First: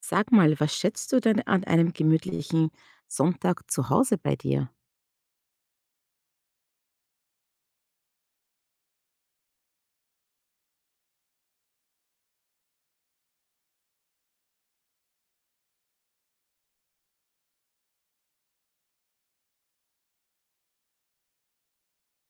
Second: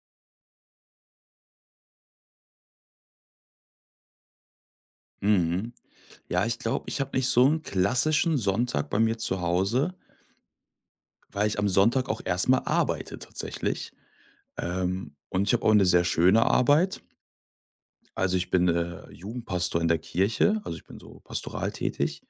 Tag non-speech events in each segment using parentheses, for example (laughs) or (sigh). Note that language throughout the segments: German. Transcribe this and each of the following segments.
Sag mal, was schätzt du denn an einem gemütlichen Sonntag zu Hause bei dir? Mhm. Ja, ich glaube, ich habe nicht so einen klassischen Sonntag bei mir zu Hause, weil ich am Sonntag auch erstmal arbeite tatsächlich. Und ich habe auch eine sehr schöne Arbeit. Also, ich bin, Jugendpastor in der Kirche, also, ich bin so pastoral tätig.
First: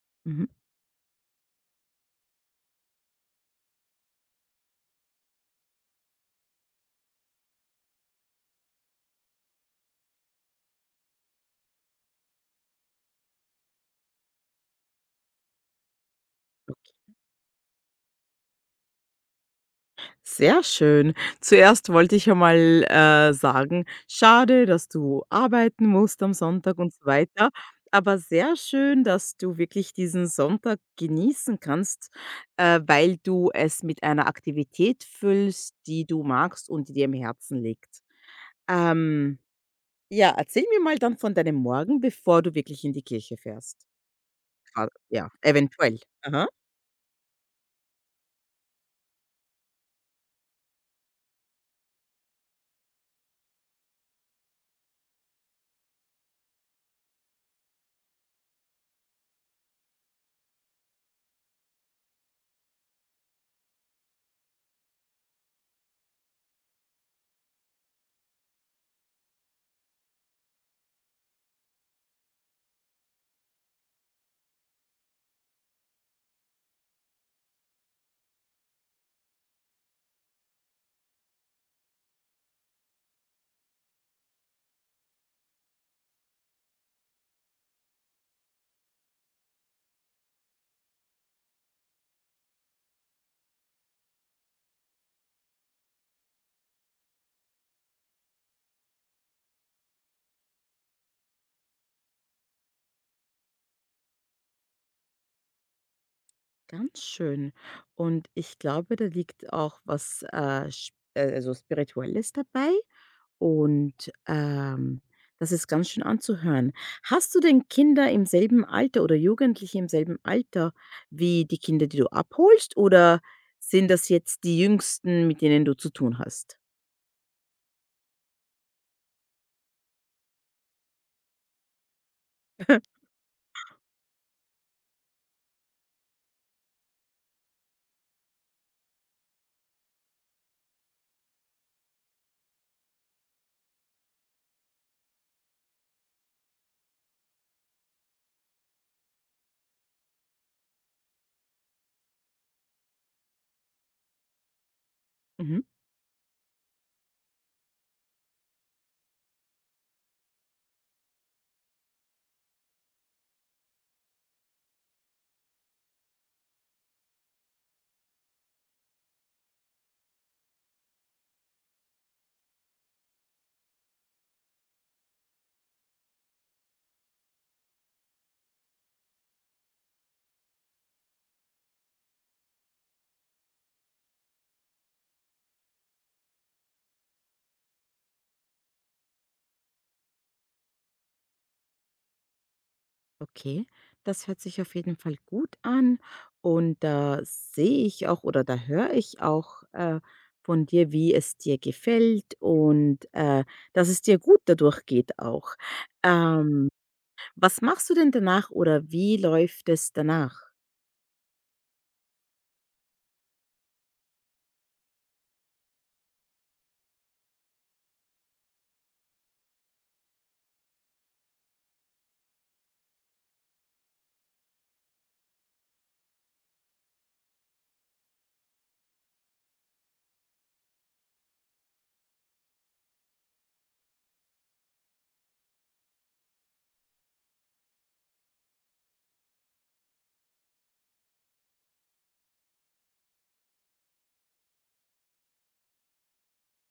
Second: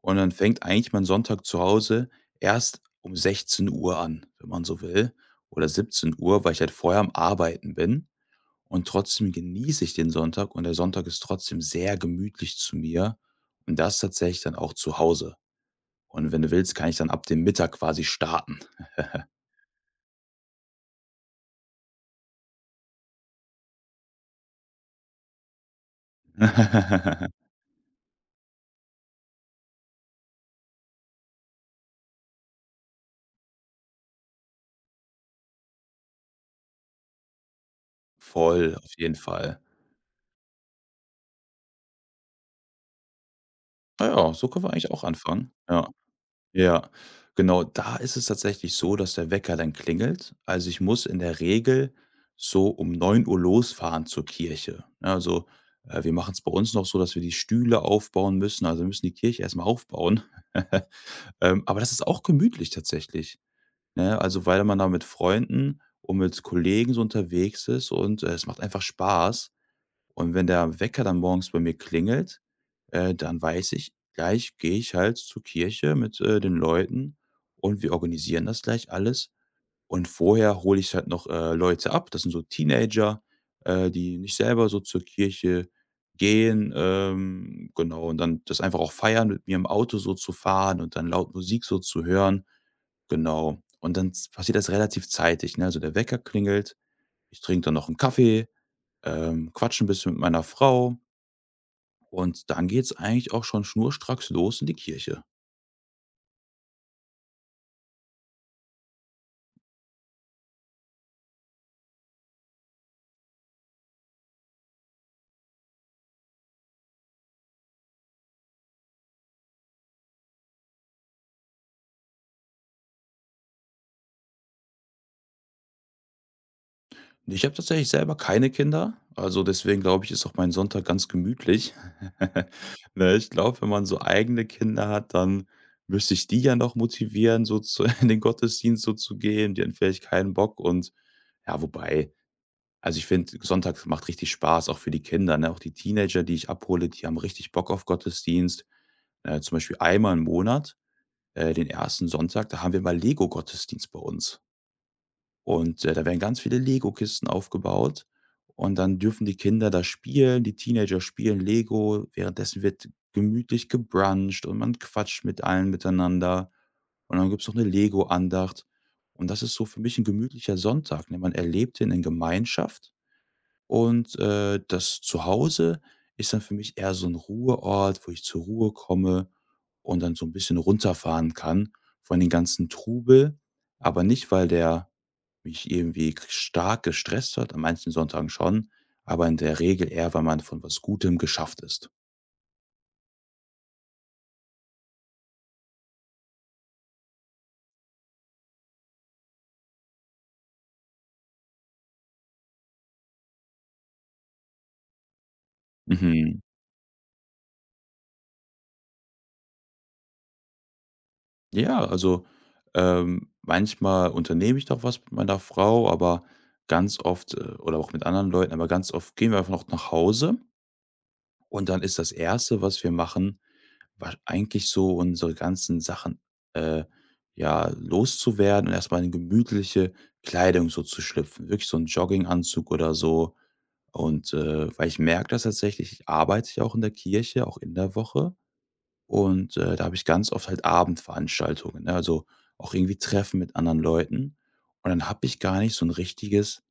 Und dann Mhm. fängt eigentlich mein Sonntag zu Hause erst um 16 Uhr an, wenn man so will, oder 17 Uhr, weil ich halt vorher am Arbeiten bin. Und trotzdem genieße ich den Sonntag und der Sonntag ist trotzdem sehr gemütlich zu mir und das tatsächlich dann auch zu Hause. Und wenn du willst, kann ich dann Okay. ab dem Mittag quasi starten. Sehr schön. Zuerst wollte ich einmal sagen, schade, dass du arbeiten musst am Sonntag und so (laughs) weiter. Aber sehr schön, dass du wirklich diesen Sonntag genießen kannst, weil du es mit einer Aktivität füllst, die du magst und die dir im Herzen liegt. Voll, auf jeden Ähm, Fall. ja, erzähl mir mal dann von deinem Morgen, bevor du wirklich in die Kirche fährst. Ja, so können wir Fall, eigentlich auch ja, anfangen. Ja, eventuell. Aha. ja. Genau, da ist es tatsächlich so, dass der Wecker dann klingelt. Also ich muss in der Regel so um 9 Uhr losfahren zur Kirche. Ja, also wir machen es bei uns noch so, dass wir die Stühle aufbauen müssen. Also wir müssen die Kirche erstmal aufbauen. (laughs) Aber das ist auch gemütlich tatsächlich, ne? Also, weil man da mit Freunden und mit Kollegen so unterwegs ist und, es macht einfach Spaß. Und wenn der Wecker dann morgens bei mir klingelt, dann weiß ich, gleich gehe ich halt zur Kirche mit, den Leuten und wir organisieren das gleich alles. Und vorher hole ich halt noch, Leute ab. Das sind so Teenager, die nicht selber so zur Kirche gehen, genau, und dann das einfach auch feiern, mit mir im Auto so zu fahren und dann laut Musik so zu hören. Genau. Und dann z passiert das relativ zeitig, ne? Also, der Wecker klingelt, ich trinke dann noch einen Kaffee, quatsche ein bisschen mit meiner Frau und dann geht's eigentlich auch schon schnurstracks los in die Kirche. Ganz schön. Und ich glaube, da liegt auch was, sch also, Spirituelles dabei und, das ist ganz schön anzuhören. Hast du denn Kinder im selben Alter oder Jugendliche im selben Alter wie die Kinder, die du abholst, oder sind das jetzt die Jüngsten, mit denen du zu tun hast? Ich habe tatsächlich selber keine Kinder, also deswegen glaube ich, ist auch mein Sonntag ganz gemütlich. (laughs) (laughs) Ne, ich glaube, wenn man so eigene Kinder hat, dann müsste ich die ja noch motivieren, so zu (laughs) in den Gottesdienst so zu gehen. Die haben vielleicht keinen Bock und ja, wobei, also ich finde, Sonntag macht richtig Spaß, auch für die Kinder, ne? Auch die Teenager, die ich abhole, die haben richtig Bock auf Gottesdienst. Zum Beispiel einmal im Monat, den ersten Sonntag, da haben wir mal Lego-Gottesdienst bei uns. Mhm. Und, da werden ganz viele Lego-Kisten aufgebaut und dann dürfen die Kinder da spielen, die Teenager spielen Lego, währenddessen wird gemütlich gebruncht und man quatscht mit allen miteinander. Und dann gibt's noch eine Lego-Andacht. Und das ist so für mich ein gemütlicher Sonntag, ne? Man erlebt den in Gemeinschaft und, das Zuhause ist dann für mich eher so ein Ruheort, wo ich zur Ruhe komme und dann so ein bisschen runterfahren kann von den ganzen Trubel, aber nicht, weil der mich irgendwie k stark gestresst hat, an manchen Sonntagen schon, aber in der Regel eher, weil man von was Gutem geschafft ist. Okay, das hört sich auf jeden Fall gut an und da sehe ich auch oder da höre ich auch von dir, wie es dir gefällt und dass es dir gut dadurch geht auch. Mhm. Ähm, Was machst du denn danach oder wie läuft es danach? Ja, also, manchmal unternehme ich doch was mit meiner Frau, aber ganz oft oder auch mit anderen Leuten, aber ganz oft gehen wir einfach noch nach Hause und dann ist das Erste, was wir machen, wa eigentlich so unsere ganzen Sachen, äh, ja, loszuwerden und erst in gemütliche Kleidung so zu schlüpfen. Wirklich so ein Jogginganzug oder so. Und, weil ich merke das tatsächlich, arbeite ich auch in der Kirche, auch in der Woche und, da habe ich ganz oft halt Abendveranstaltungen, ne, also auch irgendwie Treffen mit anderen Leuten. Und dann habe ich gar nicht so ein richtiges,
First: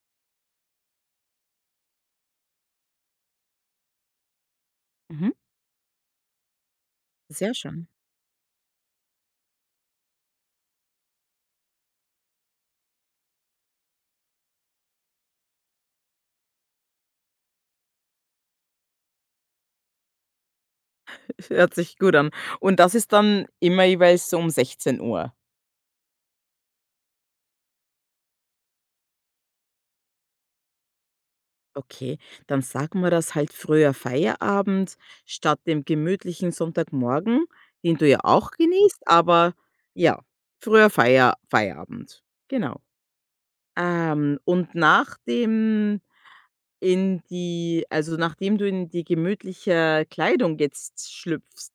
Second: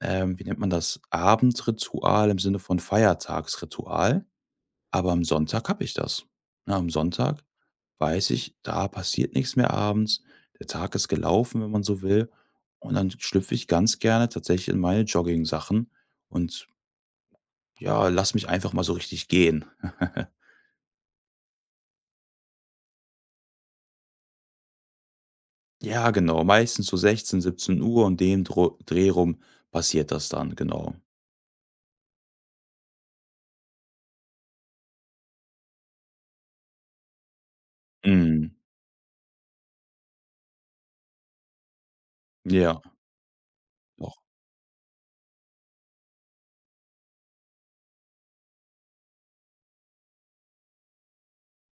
wie nennt man das, Abendritual im Sinne von Feiertagsritual, aber am Mhm. Sonntag habe ich das. Ne, am Sonntag Sehr schön. weiß ich, da passiert nichts mehr abends. Der Tag ist gelaufen, wenn man so will. Und dann schlüpfe ich ganz gerne tatsächlich in meine Jogging Sachen und ja, lass mich einfach mal so richtig gehen. (laughs) (laughs) Hört sich gut an. Und das ist dann immer jeweils so um 16 Uhr. Ja, genau, meistens so 16, 17:00 um den Dro Dreh rum passiert das dann, genau. Okay, dann sagen wir das halt früher Feierabend statt dem gemütlichen Sonntagmorgen, den du ja Mhm. auch genießt, aber ja, früher Feierabend. Ja, Genau. doch. Und nach dem in die also, nachdem du in die gemütliche Kleidung jetzt schlüpfst,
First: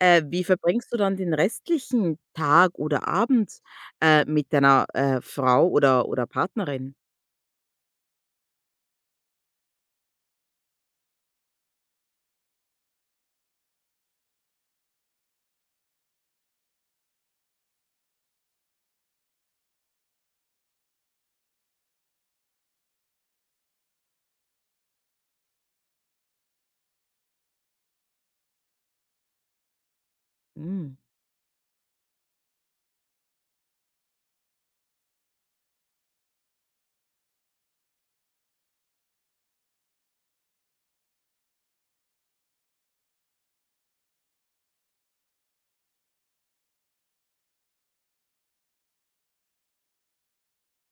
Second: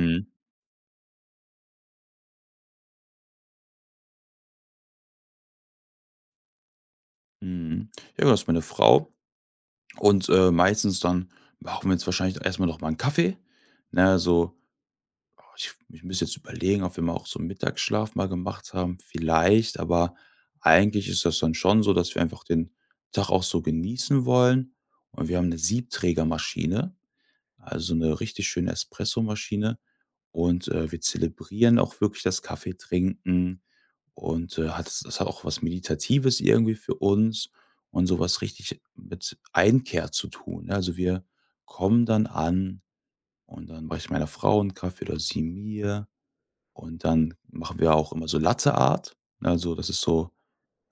wie verbringst du dann den restlichen Tag oder Abend, mit deiner, Frau oder Partnerin? Mhm. Ja, das ist meine Frau und, meistens dann machen wir jetzt wahrscheinlich erst mal noch mal einen Kaffee, ne, so oh, ich müsste jetzt überlegen, ob wir mal auch so 'n Mittagsschlaf mal gemacht haben, vielleicht, aber eigentlich ist das dann schon so, dass wir einfach den Tag auch so genießen wollen und wir haben eine Siebträgermaschine. Also eine richtig schöne Espressomaschine und, Hm. wir zelebrieren auch wirklich das Kaffeetrinken und, hat das hat auch was Meditatives irgendwie für uns und sowas richtig mit Einkehr zu tun, ne? Also, wir kommen dann an und dann mache ich meiner Frau 'n Kaffee oder sie mir und dann machen wir auch immer so Latte Art. Also, das ist so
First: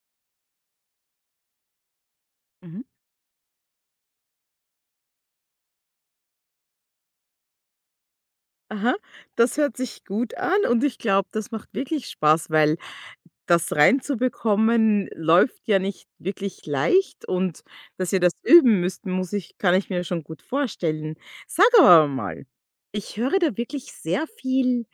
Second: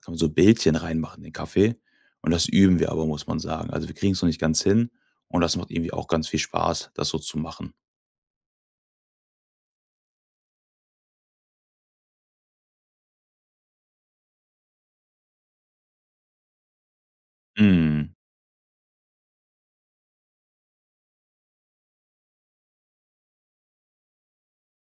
kann man so Bildchen reinmachen in den Kaffee und das üben Mhm. wir aber, muss man sagen. Also, wir kriegen es noch nicht ganz hin und das macht irgendwie auch ganz viel Spaß, das so zu machen. Aha, das hört sich gut an und ich glaube, das macht wirklich Spaß, weil das reinzubekommen läuft ja nicht wirklich leicht und dass Mhm. ihr das üben müsst, muss ich kann ich mir schon gut vorstellen. Sag aber mal, ich höre da wirklich sehr viel,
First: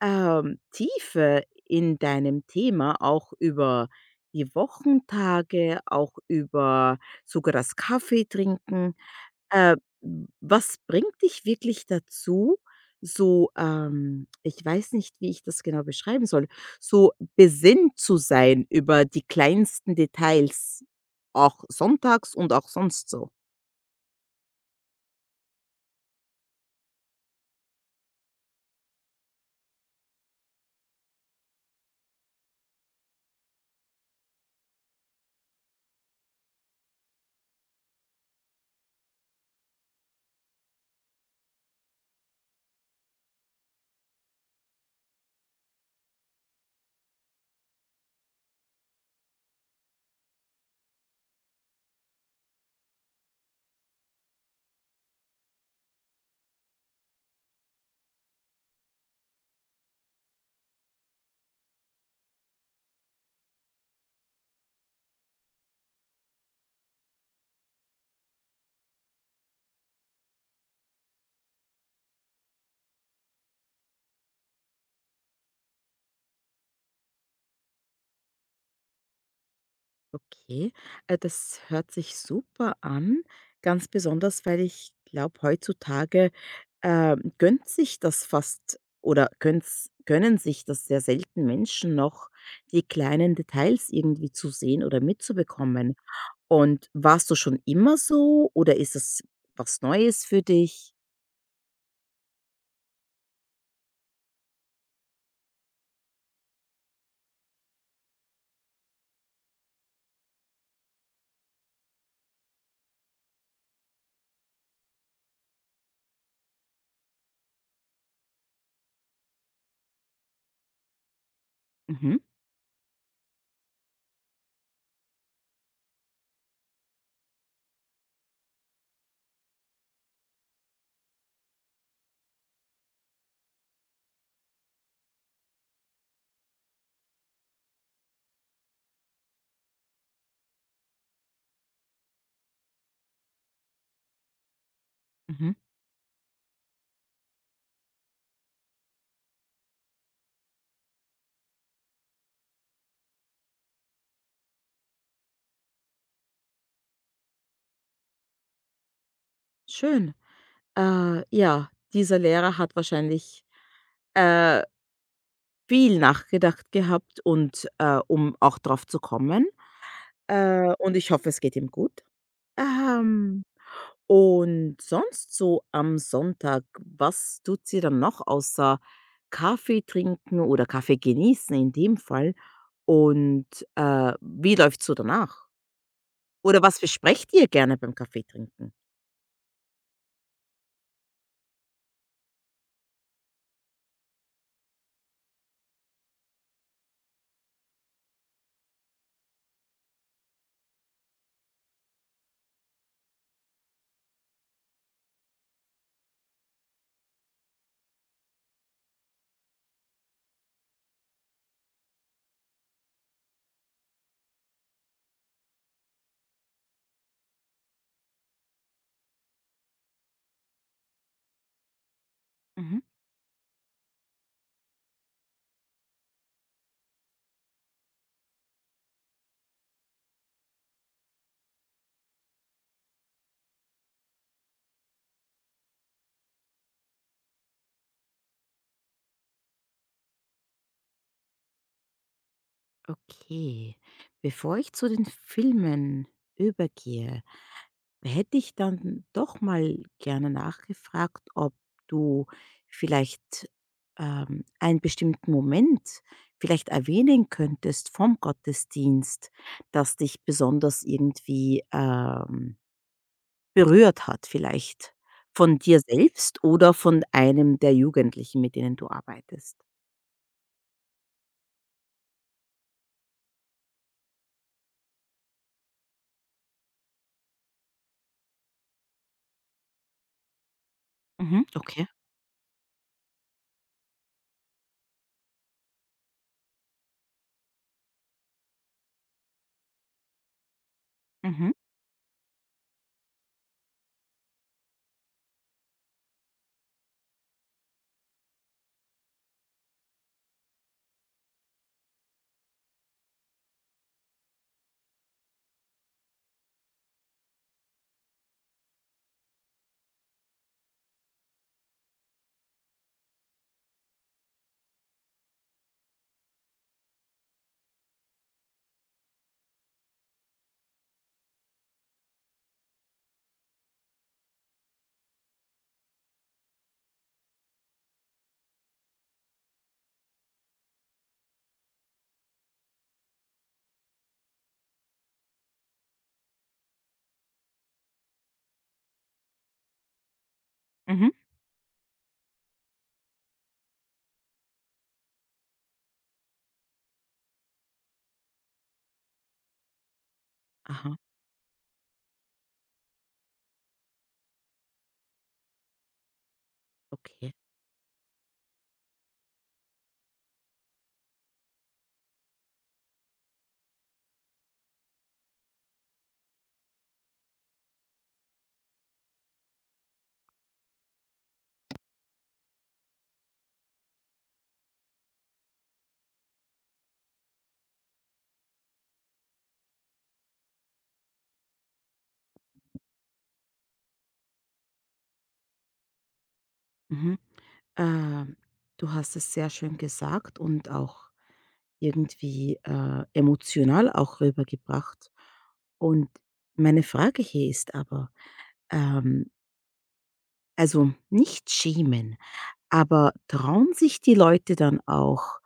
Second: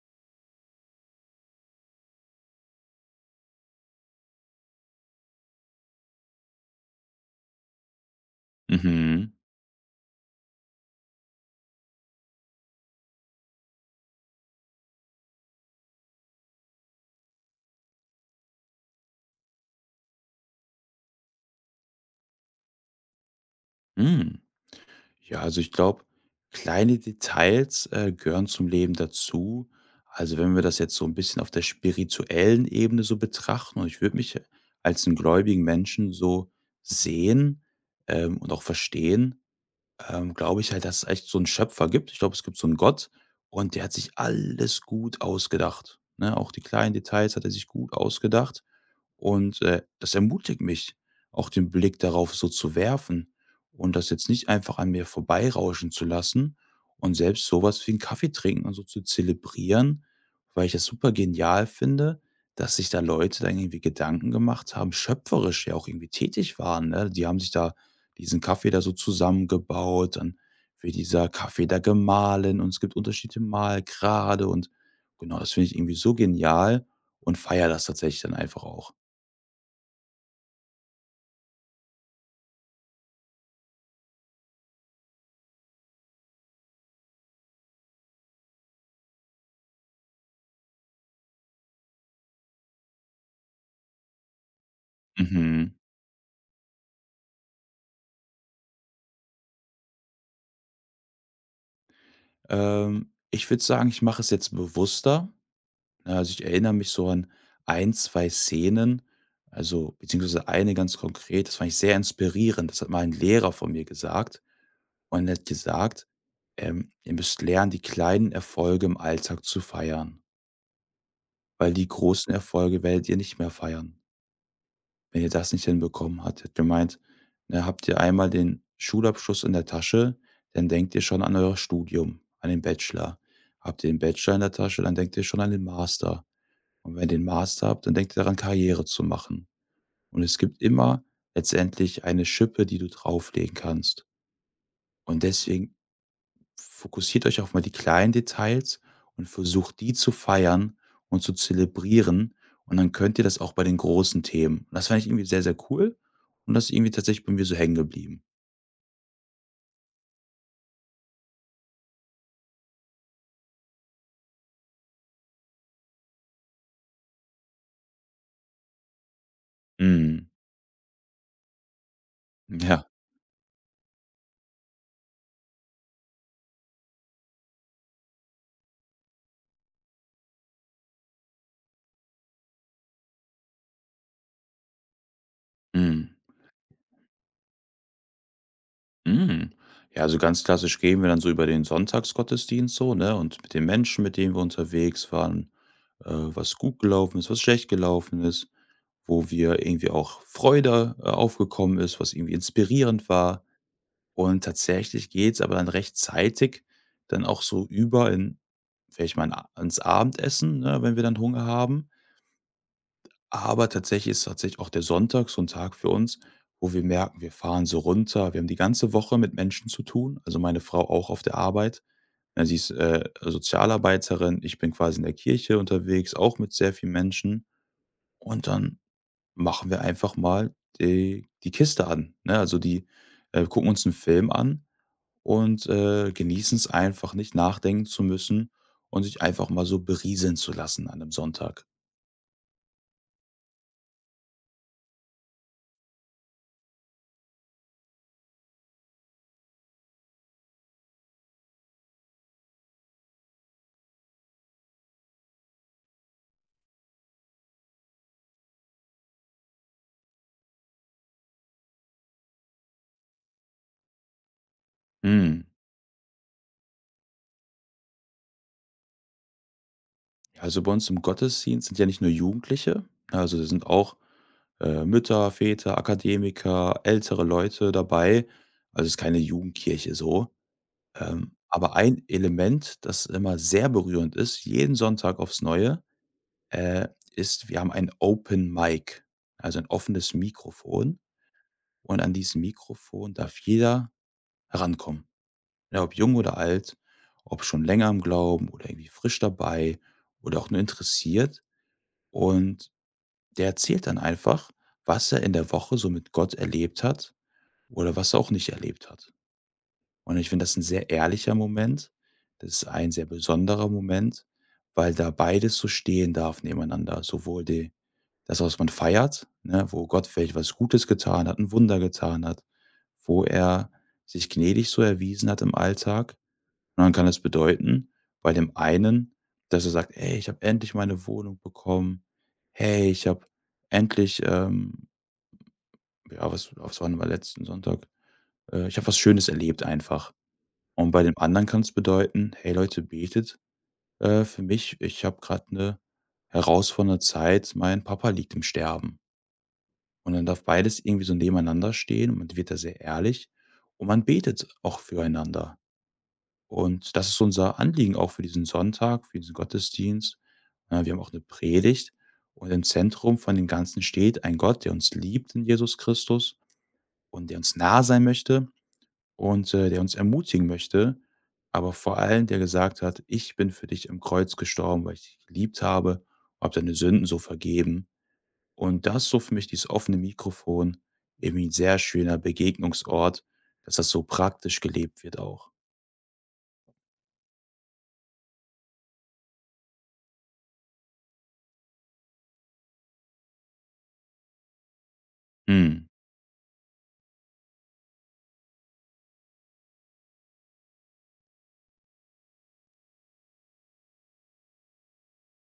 Tiefe in deinem Thema, auch über die Wochentage, auch über sogar das Kaffee trinken. Mhm. Äh, w Was bringt dich wirklich dazu, so, ich weiß nicht, wie ich das genau beschreiben soll, so besinnt zu sein über die kleinsten Details, auch sonntags und auch sonst so? Hm. Ja, also ich glaube, kleine Details, gehören zum Leben dazu. Also, wenn wir das jetzt so ein bisschen auf der spirituellen Ebene so betrachten und ich würde mich als 'n gläubigen Menschen so sehen, und auch verstehen, glaube ich halt, dass es echt so einen Schöpfer gibt. Ich glaube, es gibt so einen Gott und der hat sich alles gut ausgedacht, ne? Auch die kleinen Details hat er sich gut ausgedacht. Und, das ermutigt mich, auch den Blick darauf so zu werfen und das jetzt nicht einfach an mir vorbeirauschen zu lassen und selbst sowas wie einen Kaffee trinken und so zu zelebrieren, weil ich das super genial finde, dass sich da Leute dann irgendwie Gedanken gemacht haben, schöpferisch ja auch irgendwie tätig waren, ne? Die haben sich da diesen Kaffee da so zusammengebaut, dann wird dieser Kaffee da gemahlen und es gibt unterschiedliche Mahlgrade und genau, das finde ich irgendwie so genial und feiere das tatsächlich dann einfach auch. Okay, das hört sich super an, ganz besonders, weil ich glaube, heutzutage, gönnt sich das fast oder gönn's können sich das sehr selten Menschen noch, die kleinen Details irgendwie zu sehen oder Mhm. mitzubekommen. Und warst du schon immer so oder ist es was Neues für dich? Ich würde sagen, ich mache es jetzt bewusster. Ne, also, ich erinnere mich so an ein, 2 Szenen, also beziehungsweise eine ganz konkret, das fand ich sehr inspirierend. Das hat mal ein Lehrer von mir gesagt und er hat gesagt, „Ihr müsst lernen, die kleinen Erfolge im Alltag zu feiern, weil die Mhm, großen Erfolge werdet ihr nicht mehr feiern,“ wenn ihr das nicht hinbekommen hattet. Gemeint, ne, habt ihr einmal den Schulabschluss in der Tasche, dann denkt ihr schon an euer Studium, an den Bachelor. Habt ihr den Bachelor in der Tasche, dann denkt ihr schon an den Master. Und wenn ihr den Master habt, dann denkt ihr daran, Karriere zu machen. Und es gibt immer letztendlich eine Schippe, die du drauflegen kannst. Und mhm, deswegen fokussiert euch auf mal die kleinen Details und versucht, die zu feiern und zu zelebrieren. Und dann könnt ihr das auch bei den großen Themen. Das fand ich irgendwie sehr, sehr cool. Und das ist irgendwie tatsächlich bei mir so hängen geblieben. schön. Ja, dieser Lehrer hat wahrscheinlich, äh, viel nachgedacht gehabt und, um auch drauf zu kommen. Mhm. Und ich hoffe, es geht ihm gut. Ja. Ähm, und sonst so am Sonntag, was tut sie dann noch außer Kaffee trinken oder Kaffee genießen in dem Fall? Und, wie läuft's so danach? Mhm. Oder was besprecht ihr gerne beim Kaffeetrinken? Mhm. Ja, also ganz klassisch gehen wir dann so über den Sonntagsgottesdienst so, ne? Und mit den Menschen, mit denen wir unterwegs waren, was gut gelaufen ist, was schlecht gelaufen ist, wo wir irgendwie auch Freude aufgekommen ist, was irgendwie inspirierend war. Und tatsächlich geht's aber dann rechtzeitig dann auch so über in vielleicht mal 'n A ins Abendessen, ne, wenn wir dann Hunger haben. Aber tatsächlich ist tatsächlich auch der Sonntag so ein Tag für uns, wo wir merken, wir fahren so runter. Wir haben die ganze Woche mit Menschen zu tun, also, meine Frau auch auf der Arbeit. Ja, sie ist, Mhm. Sozialarbeiterin. Ich bin quasi in der Kirche unterwegs, auch mit sehr vielen Menschen. Und dann machen wir einfach mal die Kiste an, ne? Also, die gucken uns einen Film an und, genießen es einfach nicht nachdenken zu müssen und sich einfach mal so berieseln zu lassen an 'nem Sonntag. Okay. Bevor ich zu den Filmen übergehe, hätte ich dann doch mal gerne nachgefragt, ob du vielleicht, einen bestimmten Moment vielleicht erwähnen könntest vom Gottesdienst, das dich besonders irgendwie, berührt hat vielleicht Hm, von dir selbst oder von einem der Jugendlichen, mit denen du arbeitest? also, bei uns im Gottesdienst sind ja nicht nur Jugendliche, also, da sind auch, Mütter, Väter, Akademiker, ältere Leute dabei. Also, es ist keine Jugendkirche so. Mhm, Aber okay. ein Element, das immer sehr berührend ist, jeden Sonntag aufs Neue, äh, ist, wir haben ein Open Mic, also, ein offenes Mikrofon Mhm. und an diesem Mikrofon darf jeder herankommen. Ja, ob jung oder alt, ob schon länger im Glauben oder irgendwie frisch dabei oder auch nur interessiert. Und der erzählt dann einfach, was er in der Woche so mit Gott erlebt hat oder was er auch nicht erlebt hat. Und ich finde das ein sehr ehrlicher Moment. Das ist ein sehr besonderer Moment, weil da beides so stehen darf nebeneinander. Sowohl die, das, was man feiert, ne, wo Gott vielleicht was Gutes getan hat, ein Wunder getan hat, wo er sich gnädig so erwiesen hat im Alltag, und dann kann es bedeuten, bei dem einen, dass er sagt: „Hey, ich habe endlich meine Wohnung bekommen. Hey, ich habe endlich, ja, was war denn mal letzten Sonntag? Ich habe was Schönes erlebt einfach. Und bei Mhm. dem anderen kann es bedeuten: „Hey Leute, betet, für mich. Ich habe gerade eine herausfordernde Zeit. Mein Papa liegt im Sterben.“ Und dann darf beides Aha, irgendwie so nebeneinander stehen und man wird da sehr ehrlich und man betet auch füreinander. Und das ist okay. unser Anliegen auch für diesen Sonntag, für diesen Gottesdienst. Wir haben auch eine Predigt und im Zentrum von dem Ganzen steht ein Gott, der uns liebt in Jesus Christus und der uns nah sein möchte und, der uns ermutigen möchte, aber vor allem, der gesagt hat: „Ich bin für dich am Kreuz gestorben, weil ich dich geliebt habe, und habe deine Sünden so vergeben.“ Und das ist so für mich dieses offene Mikrofon irgendwie 'n sehr schöner Begegnungsort, dass das so praktisch gelebt wird auch. Mhm. Ähm, Du hast es sehr schön gesagt und auch irgendwie, emotional auch rübergebracht. Mhm. Und meine Frage hier ist aber, ähm also, nicht schämen, aber trauen sich die Leute dann auch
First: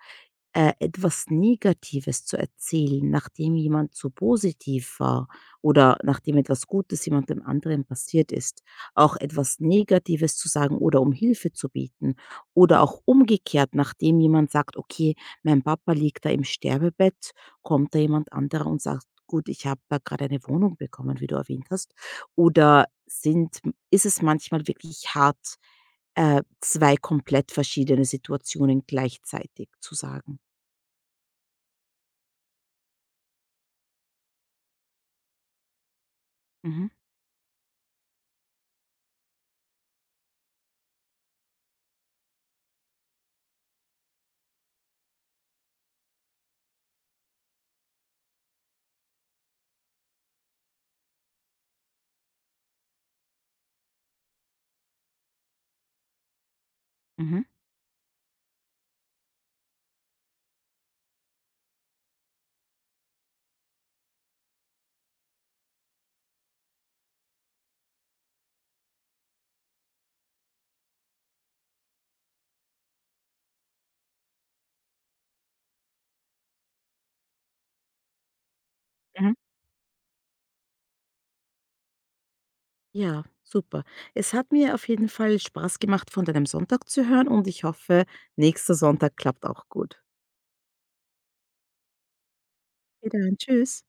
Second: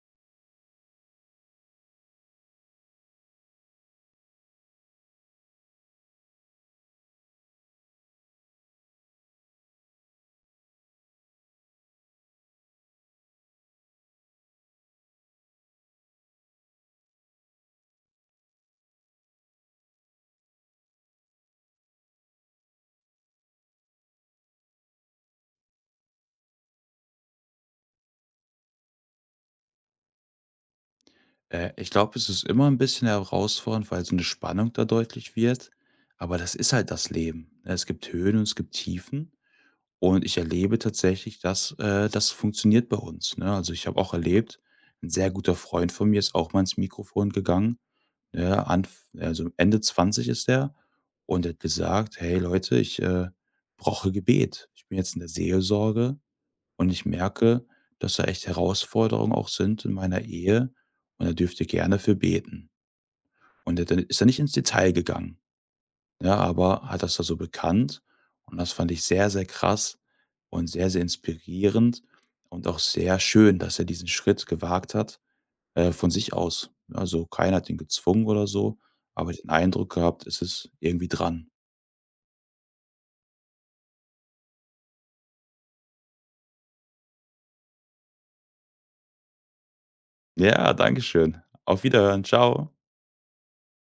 etwas Negatives zu erzählen, nachdem jemand so positiv war oder nachdem etwas Gutes jemandem anderen passiert ist, auch etwas Negatives zu sagen oder um Hilfe zu bieten oder auch umgekehrt, nachdem jemand sagt, okay, mein Papa liegt da im Sterbebett, kommt da jemand anderer und sagt, gut, ich habe da gerade eine Wohnung bekommen, wie du erwähnt hast, oder sind, ist es manchmal wirklich hart, zwei komplett verschiedene Situationen gleichzeitig zu sagen? Ich glaube, es ist immer ein bisschen herausfordernd, weil so 'ne Spannung da deutlich wird, aber das ist halt Mhm, das Leben. Ne? Es gibt Höhen und es gibt Tiefen und ich erlebe tatsächlich, dass, das funktioniert bei uns, ne? Also, ich habe auch erlebt, 'n sehr guter Freund von mir ist auch mal ins Mikrofon gegangen, ja, Ende 20 ist der und der hat gesagt: „Hey Leute, ich, brauche Gebet. Ich bin jetzt in der Seelsorge und ich mhm, merke, dass da echt Herausforderungen auch sind in meiner Ehe und er dürfte gerne für beten. Und er dann ist da nicht ins Detail gegangen, ja, aber hat das da so bekannt und das fand ich sehr, sehr krass und sehr, sehr inspirierend und auch sehr schön, dass er diesen Schritt gewagt hat, von sich aus. Also, keiner hat ihn gezwungen oder so, aber mhm. den Eindruck gehabt, es ist irgendwie dran. Ja, super. Es hat mir auf jeden Fall Spaß gemacht, von deinem Sonntag zu hören und ich hoffe, nächster Sonntag klappt auch gut. Ja, danke schön. Auf Wiederhören. Ciao. Bis tschüss.